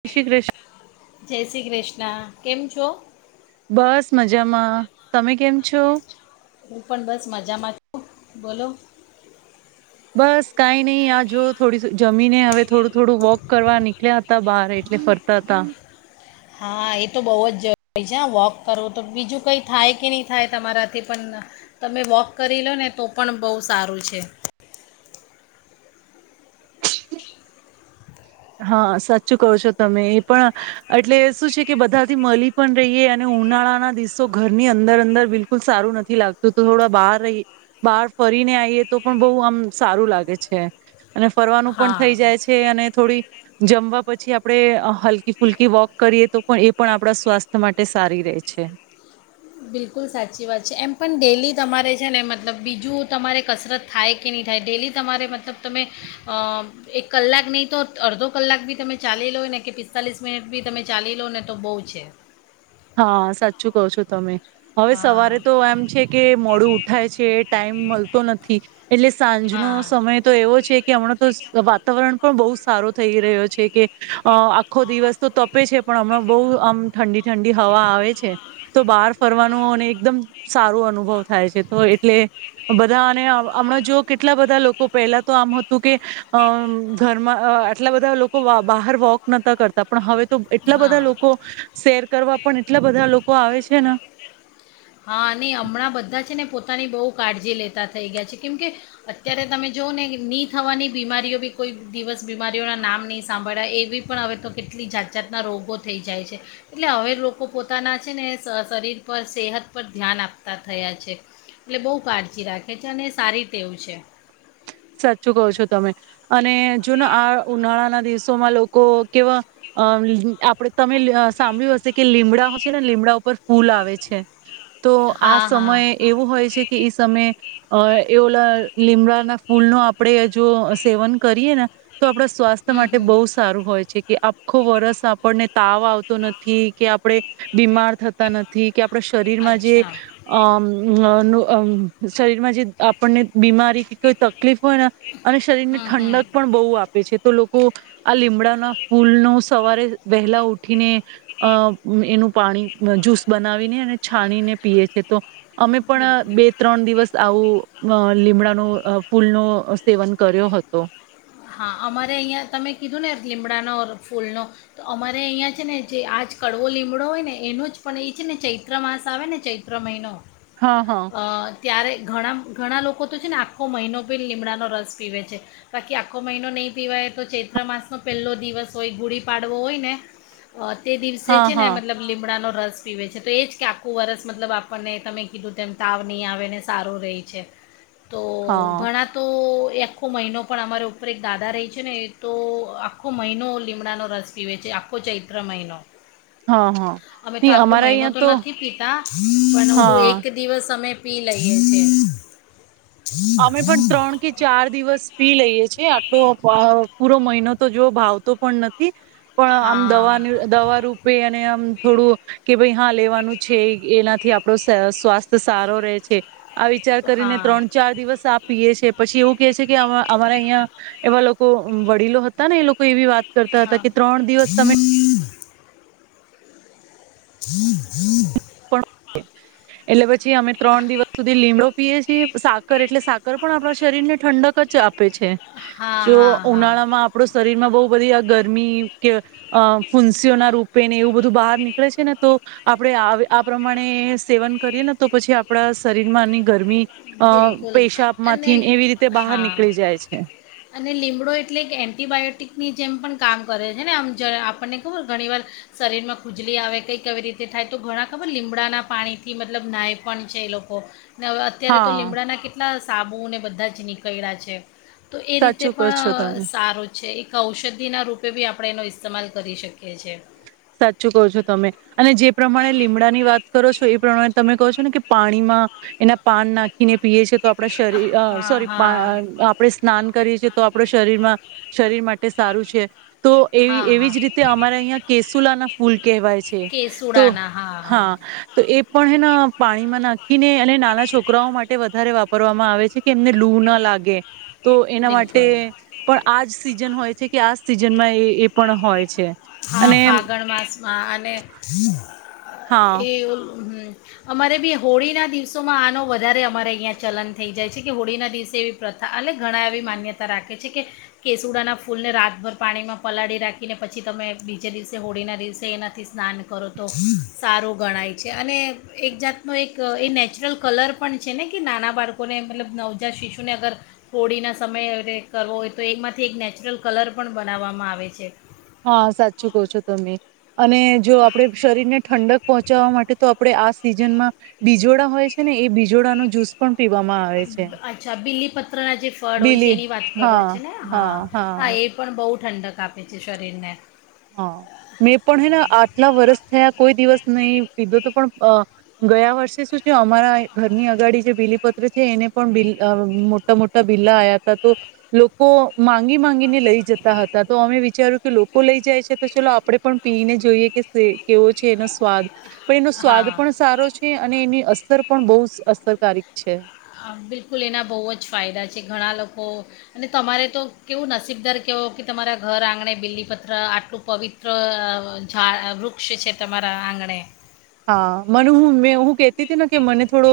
જય શ્રી કૃષ્ણ. જય શ્રી કૃષ્ણ કેમ છો. બસ મજામાં તમે કેમ છો. હું પણ બસ મજામાં છુ બોલો. બસ કઈ નહી આ જો થોડી જમીને હવે થોડું-થોડું વોક કરવા નીળ એટલે હતા બહાર એટલે ફરતા હતા. હા એ તો બહુ જ જરૂરી છે હ વોક કરવું તો બીજું કઈ થાય કે નહી થાય તમારાથી પણ તમે વોક કરી લો ને તો પણ બહુ સારું છે. હા સાચું કહો છો તમે એ પણ એટલે શું છે કે બધાથી મળી પણ રહીએ અને ઉનાળાના દિવસો ઘરની અંદર અંદર બિલકુલ સારું નથી લાગતું તો થોડા બહાર રહી બહાર ફરીને આવીઈએ તો પણ બહુ આમ સારું લાગે છે. અને ફરવાનું પણ હા થઈ જાય છે અને થોડી જમવા પછી આપણે હલકી ફુલકી વોક કરીએ તો પણ એ પણ આપણા સ્વાસ્થ્ય માટે સારી રહે છે. બિલકુલ સાચી વાત છે એમ પણ ડેલી તમારે છે ને મતલબ બીજું તમારે કસરત થાય કે નહીં થાય ડેલી તમારે મતલબ તમે એક કલાક નહીં તો અડધો કલાક બી તમે ચાલી લો ને કે પિસ્તાલીસ મિનિટ બી તમે ચાલી લો ને તો બહુ છે. હા સાચું કહો છો તમે. હવે સવારે હા તો એમ છે કે મોડું ઉઠાય છે ટાઈમ મળતો નથી એટલે સાંજનો હા સમય તો એવો છે કે હમણાં તો વાતાવરણ પણ બહુ સારો થઈ રહ્યો છે કે આખો દિવસ તો તપે છે પણ હમણાં બહુ આમ ઠંડી ઠંડી હવા આવે છે તો બહાર ફરવાનું અને એકદમ સારો અનુભવ થાય છે તો એટલે બધા અને હમણાં જો કેટલા બધા લોકો પહેલા તો આમ હતું કે. અ ઘરમાં આટલા બધા લોકો બહાર વોક નતા કરતા પણ હવે તો એટલા બધા હા લોકો શેર કરવા પણ એટલા બધા લોકો આવે છે ને હા ને હમણાં બધા ને પોતાની બહુ કાળજી લેતા થઈ ગયા છે કેમ કે અત્યારે તમે જોઓ ને ની થવાની બીમારીઓ બી કોઈ દિવસ બીમારીઓના નામ નહીં સાંભળ્યા એવી પણ હવે તો કેટલી જાત સા જાતના રોગો થઈ જાય છે એટલે હવે લોકો પોતાના છે ને શરીર પર સેહત પર ધ્યાન આપતા થયા છે એટલે બહુ કાળજી રાખે છે અને સારીતેવું છે. સાચું કહો છો તમે અને જો ને આ ઉનાળાના દિવસોમાં લોકો કેવા અ આપડ તમે સાંભળ્યું હશે કે લીમડા હ છે ને લીમડા ઉપર ફૂલ આવે છે. તો આ હા હા સમયે એવો હોય છે કે ઈ સમયે અ એવલા લિમડા ના ફૂલ નો આપડે જો સેવન કરીએ ને તો આપણા સ્વાસ્થ્ય હમ માટે હમ બહુ સારું હોય છે કે ખુબ વરષ આપણને તાવ આવતો નથી કે આપડે બીમાર થતા નથી કે આપણા શરીરમાં જે અચ્છા અમ શરીરમાં જે આપણને બીમારી તકલીફ હોય અને શરીરને હમ ઠંડક હમ પણ બહુ આપે છે તો લોકો આ લીમડાના ફૂલનો સવારે વહેલા ઉઠીને અ એનું પાણી જ્યુસ બનાવીને અને છાણીને પીએ છેએ તો અમે પણ બે ત્રણ દિવસ આવું લીમડાનું ફુલ નો સેવન કર્યો હતો. હા અમારે અહીંયા તમે કીધું ને લીમડાનો ફૂલનો તો અમારે અહીંયા છે ને જે આજ કડવો લીમડો હોય ને એનો જ પણ એ છે ને ચૈત્ર માસ આવે ને ચૈત્ર મહિનો. હા હા અ ત્યારે ઘણા ઘણા લોકો તો છે ને આખો મહિનો બી લીમડાનો રસ પીવે છે બાકી આ આખો મહિનો નહી પીવાય તો ચૈત્ર માસ ન પહેલો દિવસ હોય ગુડી પાડવો હોય ને. અ તે દિવસે હા છે ને હા મતલબ લીમડાનો રસ પીવે છે તો એજ કે આખું વરસ મતલબ આપણને તમે કીધું તેમ તાવ નહીં આવે ને સારું રહે છે. તો હા ઘણા તો આખો મહિનો પણ અમારો ઉપર એક દાદા રહી છે ને તો આખો મહિનો લીમડાનો રસ પીવે છે આખો ચૈત્ર મહિનો હા હા. અમે તો નહી આખો અમારા મહિનો અહં તો નથી પીતા પણ ઓલુ હા એક દિવસ અમે પી લઈએ છે. અમે પણ ત્રણ કે ચાર દિવસ પી લઈએ છીએ એ આટલો પૂરો મહિનો તો જોવ ભાવતો પણ નથી. પણ આમ હા દવા દવા રૂપે અને આમ થોડું કે ભાઈ હા લેવાનું છે એનાથી આપડો સ્વાસ્થ્ય સારો રહે છે. આ વિચાર કરીને હા ત્રણ ચાર દિવસ આપ પીએ છ છે. પછી એ. કે છે કે અમારા અહિયા એવા લોકો વડીલો હતા ને એ લોકો એવી વાત કરતા હા હતા કે ત્રણ દિવસ તમે [inaudible] એટલે પછી અમે ત્રણ દિવસ સુધી લીમડો પીએ છીએ. સાકર એટલે સાકર પણ આપણા શરીર ને ઠંડક કચ આપ આપે છે. હા જો હા હા ઉનાળામાં આપડો શરીરમાં બહુ બધી આ ગરમી કે અ ફુન્સીઓના રૂપ પેને એવું બધું બહાર નીકળે છે ને તો આપણે પ્રમાણે ને સેવન કરીએ ને તો પછી આપણા શરીરમાંની ગરમી અ બિલકુલ પેશાબ અને માંથી એવી રીતે બહાર હા નીકળી જાય છે. ની જેમ પણ કામ કરે છે ને, આમ જ આપણને ખબર ઘણીવાર શરીરમાં ખુજલી આવે કંઈ કેવી રીતે થાય તો ઘણા ખબર લીમડાના પાણીથી મતલબ નાય પણ છે એ લોકો. અત્યારે તો હા લીમડાના કેટલા સાબુને બધા જ નીકળ્યા છે. તો એ રીતે સાચું કહો પણ છો અ તમે. સારું છે. એક ઔષધિના રૂપે બી આપણે એનો ઇસ્તેમાલ કરી શકીએ છીએ. સાચું કહો છો તમે અને જે પ્રમાણે લીમડાની વાત કરો છો એ પ્રમાણે તમે કહો છો ને કે પાણીમાં એના પાન નાખીને પીએ છે. તો આપણા શરીર હા સોરી હા આપણે સ્નાન કરીએ છીએ તો આપણા શરીરમાં શરીર માટે સારું છે. તો એવી હા એવી હા જ રીતે અમારે અહં કેસુલા ફૂલ કવાય છે. તો હા એ પણ હેન પાણીમાં નાખીને અને નાના છોકરાઓ માટે વધારે વાપરવામાં આવે છે કે એમને લૂ ના લાગે. તો એના માટે બિલકુલ પણ આજ સિઝન હોય છે. કે આજ સિઝનમાં એ પણ હોય છે. હા અને ફાગણ માસમાં અને હા. એવું. હમ્મ અમારે બી હોળીના દિવસોમાં આનો વધારે અમારે અહીંયા ચલન થઈ જાય છે. કે હોળીના દિવસે એવી પ્રથા અને ઘણા એવી માન્યતા રાખે છે, કે કેસુડાના ફૂલને રાતભર પાણીમાં પલાળી રાખીને પછી તમે બીજે દિવસે હોળીના દિવસે એનાથી સ્નાન કરો તો સારું ગણાય છે. અને એક જાતનો એક એ નેચરલ કલર પણ છે ને કે નાના બાળકોને મતલબ નવજાત શિશુને અગર હોળીના સમયે કરવો હોય તો એમાંથી એક નેચરલ કલર પણ બનાવવામાં આવે છે. હા સાચું કહું છો તમે. અને જો આપડે શરીર ને ઠંડક પહોંચાવા માટે તો આપડે આ સિઝન માં બીજોડા હોય છે ને એ બીજોડા ન જુસ પણ પીવામાં આવે છે. અચ્છા બીલીપત્ર ના જે ફળ હોય છે એની વાત કરો છે ને, હા હા એ પણ બહુ ઠંડક આપે છે શરીરને. હ, મેં પણ હેને આટલા વરસ થયા કોઈ દિવસ નહી પીધો તો પણ અ ગયા વર્ષે શું છે અમારા ઘરની અગાડી જે બીલીપત્ર છે એને પણ બ મોટા મોટા બીલા આવયા હતા. તો લોકો માંગી માંગીને લઈ જતા હતા, તો અમે વિચાર્યું કે લોકો લઈ જાય છે. તો ચલો આપડે પણ પીને જોઈએ કે કેવો છે એનો સ્વાદ પણ એનો હા સ્વાદ પણ સારો છે. અને એની અસર પણ બહુ અસર તારીખ છે. બિલકુલ એના બહુ જ ફાયદા છે. ઘણા લોકો અને તમારે તો કેવું નસીબદાર કવો કે, તમારા ઘર આંગણે બીલીપત્ર આટલું પવિત્ર ઝાડ વૃક્ષ છે. તમારા આંગણે હા, મને હું મે હું કેતી હતી. ને કે મને થોડો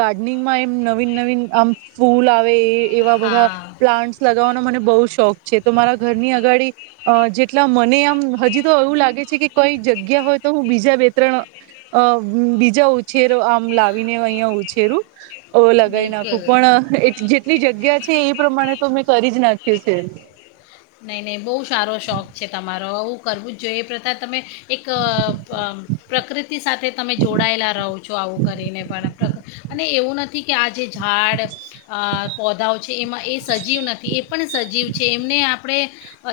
ગાર્ડનિંગમાં એમ નવીન નવીન આમ ફૂલ આવે એ એવા બધા હા પ્લાન્ટસ લગાવવાના મને બઉ શોખ. છે. તો મારા ઘરની અગાડી અ જેટલા મને આમ હજી તો એવું લાગે છે, કે કઈ જગ્યા હોય તો હું બીજા બે ત્રણ અ બીજા ઉછેરો આમ, લાવીને અહિયાં ઉછેરું ઓ લગી નાખું બિલકુલ પણ જેટલી જગ્યા છે. એ પ્રમાણે તો મેં કરી જ નાખ શ છે. નહી નહી બહુ સારો શોખ છે. તમારો આવું કરવું જ જોઈએ. એ પ્રથા તમે એક પ્રકૃતિ સાથે તમે જોડાયેલા રહો છો, આવું કરીને પણ અને એવું નથી. કે, આ જે ઝાડ પોધાઓ છે. એમાં એ સજીવ નથી. એ પણ સજીવ છે. એમને આપ આપણે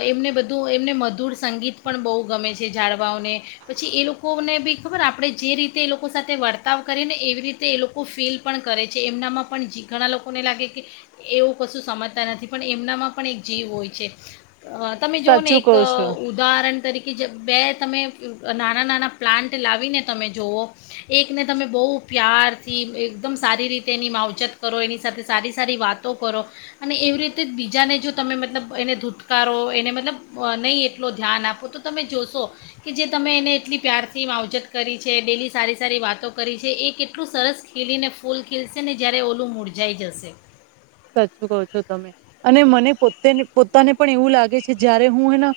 એમને બધું એમને મધુર સંગીત પણ બહુ ગમે છે. જાળવાઓને પછી, એ લોકોને બી ખબર આપણે જે રીતે એ લોકો સાથે વર્તાવ કરીએ, ને એવી રીતે એ લોકો ફીલ પણ કરે છે એમનામાં પણ જ ઘણા લોકોને લાગે કે એવું કશું સમજતા નથી. પણ, એમનામાં પણ એક જીવ હોય છે. અ તમે જોઓ ને સાચું એક કહું છું ઉદાહરણ તરીકે કે, જે બે તમે નાના નાના પ્લાન્ટ લાવીને તમે જુઓ એકને તમે બહુ પ્યારથી એકદમ સારી રીતે એની માવજત કરો એની સાથે સારી સારી વાતો કરો. અને એવી રીતે જ બીજાને જો તમે મતલબ એને ધૂ છુટકારો એને મતલબ નહીં, એટલો ધ્યાન આપો તો તમે જોશો કે જે તમે એને એટલી પ્યારથી માવજત કરી છે. ડેલી સારી સારી વાતો કરી છે. એ કેટલું સરસ ખીલીને ફૂલ ખીલશે ને જ્યારે, ઓલું મૂળજાઈ જશે. સાચું કહ છો તમે અને મને પોતેને પોતાને પણ એવું લાગે છે. જયારે હું હેને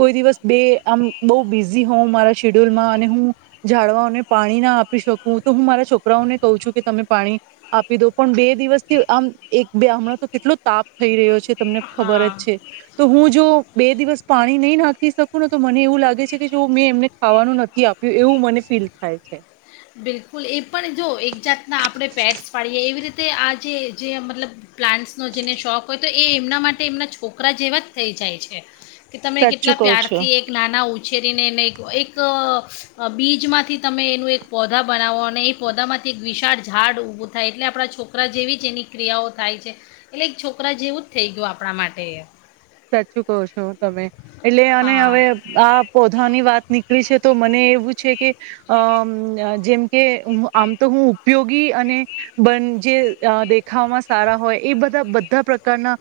કોઈ દિવસ બે આમ બહુ બિઝી હોઉં મારા શેડ્યુલમાં અને હું ઝડવાઓને પાણી ના આપી શકું, તો હું મારા છોકરાઓને કહ છું. કે તમે પાણી આપી દો પણ બે દિવસથી આમ એક બે હમણાં તો કેટલો તાપ થઈ રહ્યો છે. તમને ખબર જ હા છે. તો હું જો બે દિવસ પાણી નહી નાખી શકું. ને તો મને એવું લાગે છે. કે જો મેં એમને ખાવાનું નથી આપ્યું એવું મને ફીલ થાય છે. બિલકુલ એ પણ જો એક જાતના આપણે પેટ્સ પાડીએ. એવી રીતે આ જે જે મતલબ પ્લાન્ટ્સનો જેને શોખ હોય, તો એ એમના માટે એમના છોકરા જેવા જ થઈ જાય છે. કે તમે કેટલા સાચું કહો છો પ્યારથી એક નાના ઉ છેેરીને એને એક બીજમાંથી તમે એનું એક પૌધા બનાવો. અને એ પૌધામાંથી એક વિશાળ ઝાડ ઊભું થાય. એટલે આપણા છોકરા જેવી જ એની ક્રિયાઓ થાય છે. એટલે એક છોકરા જેવું જ થઈ ગયું આપણા માટે સાચું કઉ છો, તમે એટલે અને હા હવે, આ પૌધાની વાત નીકળી છે. તો મને એવુ છે કે, જેમકે, આમ તો હું ઉપયોગી અને બ જે દેખાવામાં સારા હોય એ બધા બધા પ્રકારના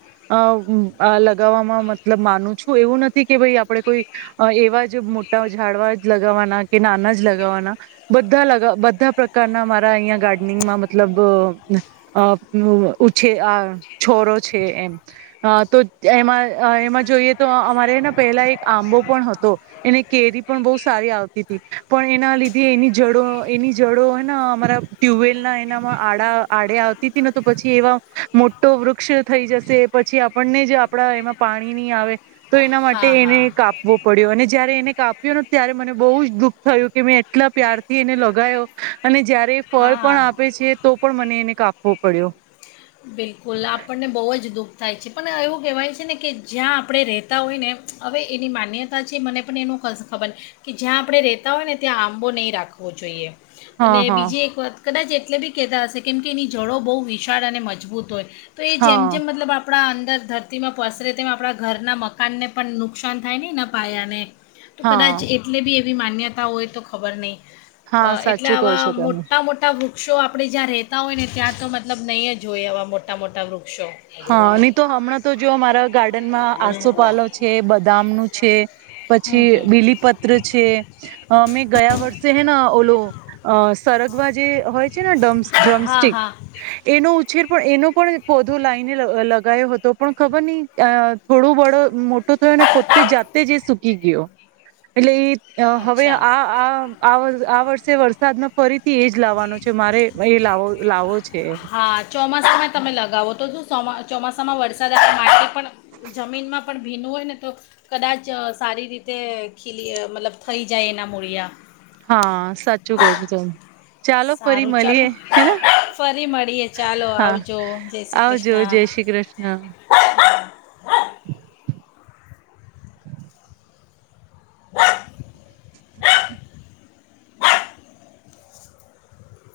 લગાવવામાં મતલબ માનું છું. એવું નથી કે ભાઈ આપડે કોઈ એવા જ મોટા ઝાડવા જ લગાવવાના કે નાના જ લગાવવાના બધા બધા પ્રકારના મારા અહીંયા ગાર્ડનિંગમાં મતલબ ઉછેર આ છોરો છે, એમ હ, તો એમા, એમાં જોઈએ તો અમારે પહેલા એક આંબો પણ હતો. એને કેરી પણ બહુ સારી આવતી હતી. પણ એના લીધે એની જડો એની જડો હેને અમારા ટ્યુબવેલ ના એનામાં આડા આડે આવતી હતી. ને તો પછી એવા મોટો વૃક્ષ થઈ જશે. પછી, આપણને જ આપડા એમાં પાણી નહી, આવે તો એના માટે હા એને હા કાપવો પડ્યો અને જયારે એને કાપ ત્યારે મને બહુ જ દુઃખ થયું કે મેં એટલા પ્યારથી એને લગાયો અને જ્યારે ફળ પણ હા આપે છે તો પણ મને એને કાપ પડ્યો બિલકુલ આપણને બહુ જ દુઃખ થાય છે પણ એવું કહેવાય છે ને કે જ્યાં આપણે રહેતા હોય ને હવે એની માન્યતા છે મને પણ એનું ખબર કે જ્યાં આપણે રહેતા હોય ને ત્યાં આંબો નહીં રાખવો જોઈએ. હા અને હા બીજી એક વાત કદાચ એટલે બી કહેતા હશે કેમ કે એની જોડો બહુ વિશાળ અને મજબૂત હોય. તો એ હા જેમ-જેમ મતલબ આપણા અંદર ધરતીમાં પસરે તેમ આપણા ઘરના મકાનને પણ નુકસાન થાય નહીં પાયાને તો હા કદાચ એટલે બી ની માન્યતા હોય તો ખબર નહીં. હા એટલે સાચું કહો આવા છો તમે મોટા મોટા ભૂ શો આપણે જ્યાં રહેતા હોય ને ત્યાં તો મતલબ નહીં જ જોઈ આવા મોટા મોટા વૃ હા નહી તો હમણાં તો જો મારા ગાર્ડનમાં આસોપાલો છે બદામ નું છે હમ પછી હમ બીલીપત્ર છે મેમે ગયા વર્ષે છે હેન ઓલો અ સરગવા જે હોય છે ને ડમ હા ડ્રમસ્ટિક હા એનો પણ એનો પણ પોધો લાઇ લગાયો હતો પણ ખબર ન થોડો વડો મોટો થયો પોતે જાતે જ સુકી ગયો એટલે એ અ હવે અચ્છા આ-આ વર્ષે વરસાદમાં ફરીથી એજ લાવવાનો છે મારે એ લાવો-લાવો છે એમ. ય તમે લગાવો તો શો ચોમાસામાં વરસાદ માટે પણ જમીનમાં પણ ભીનું હોય ને તો કદાચ સારી રીતે ખીલી મતલબ થઈ જાય એના મૂળિયા હા સાચું કહુ છું તમે ચાલો ફરી સારું મળીએ ચાલો હેના ફરી મળીએે ચાલો હા આવજો જય શ્રી આવજો કૃષ્ણ. જય શ્રી કૃષ્ણ [inaudible]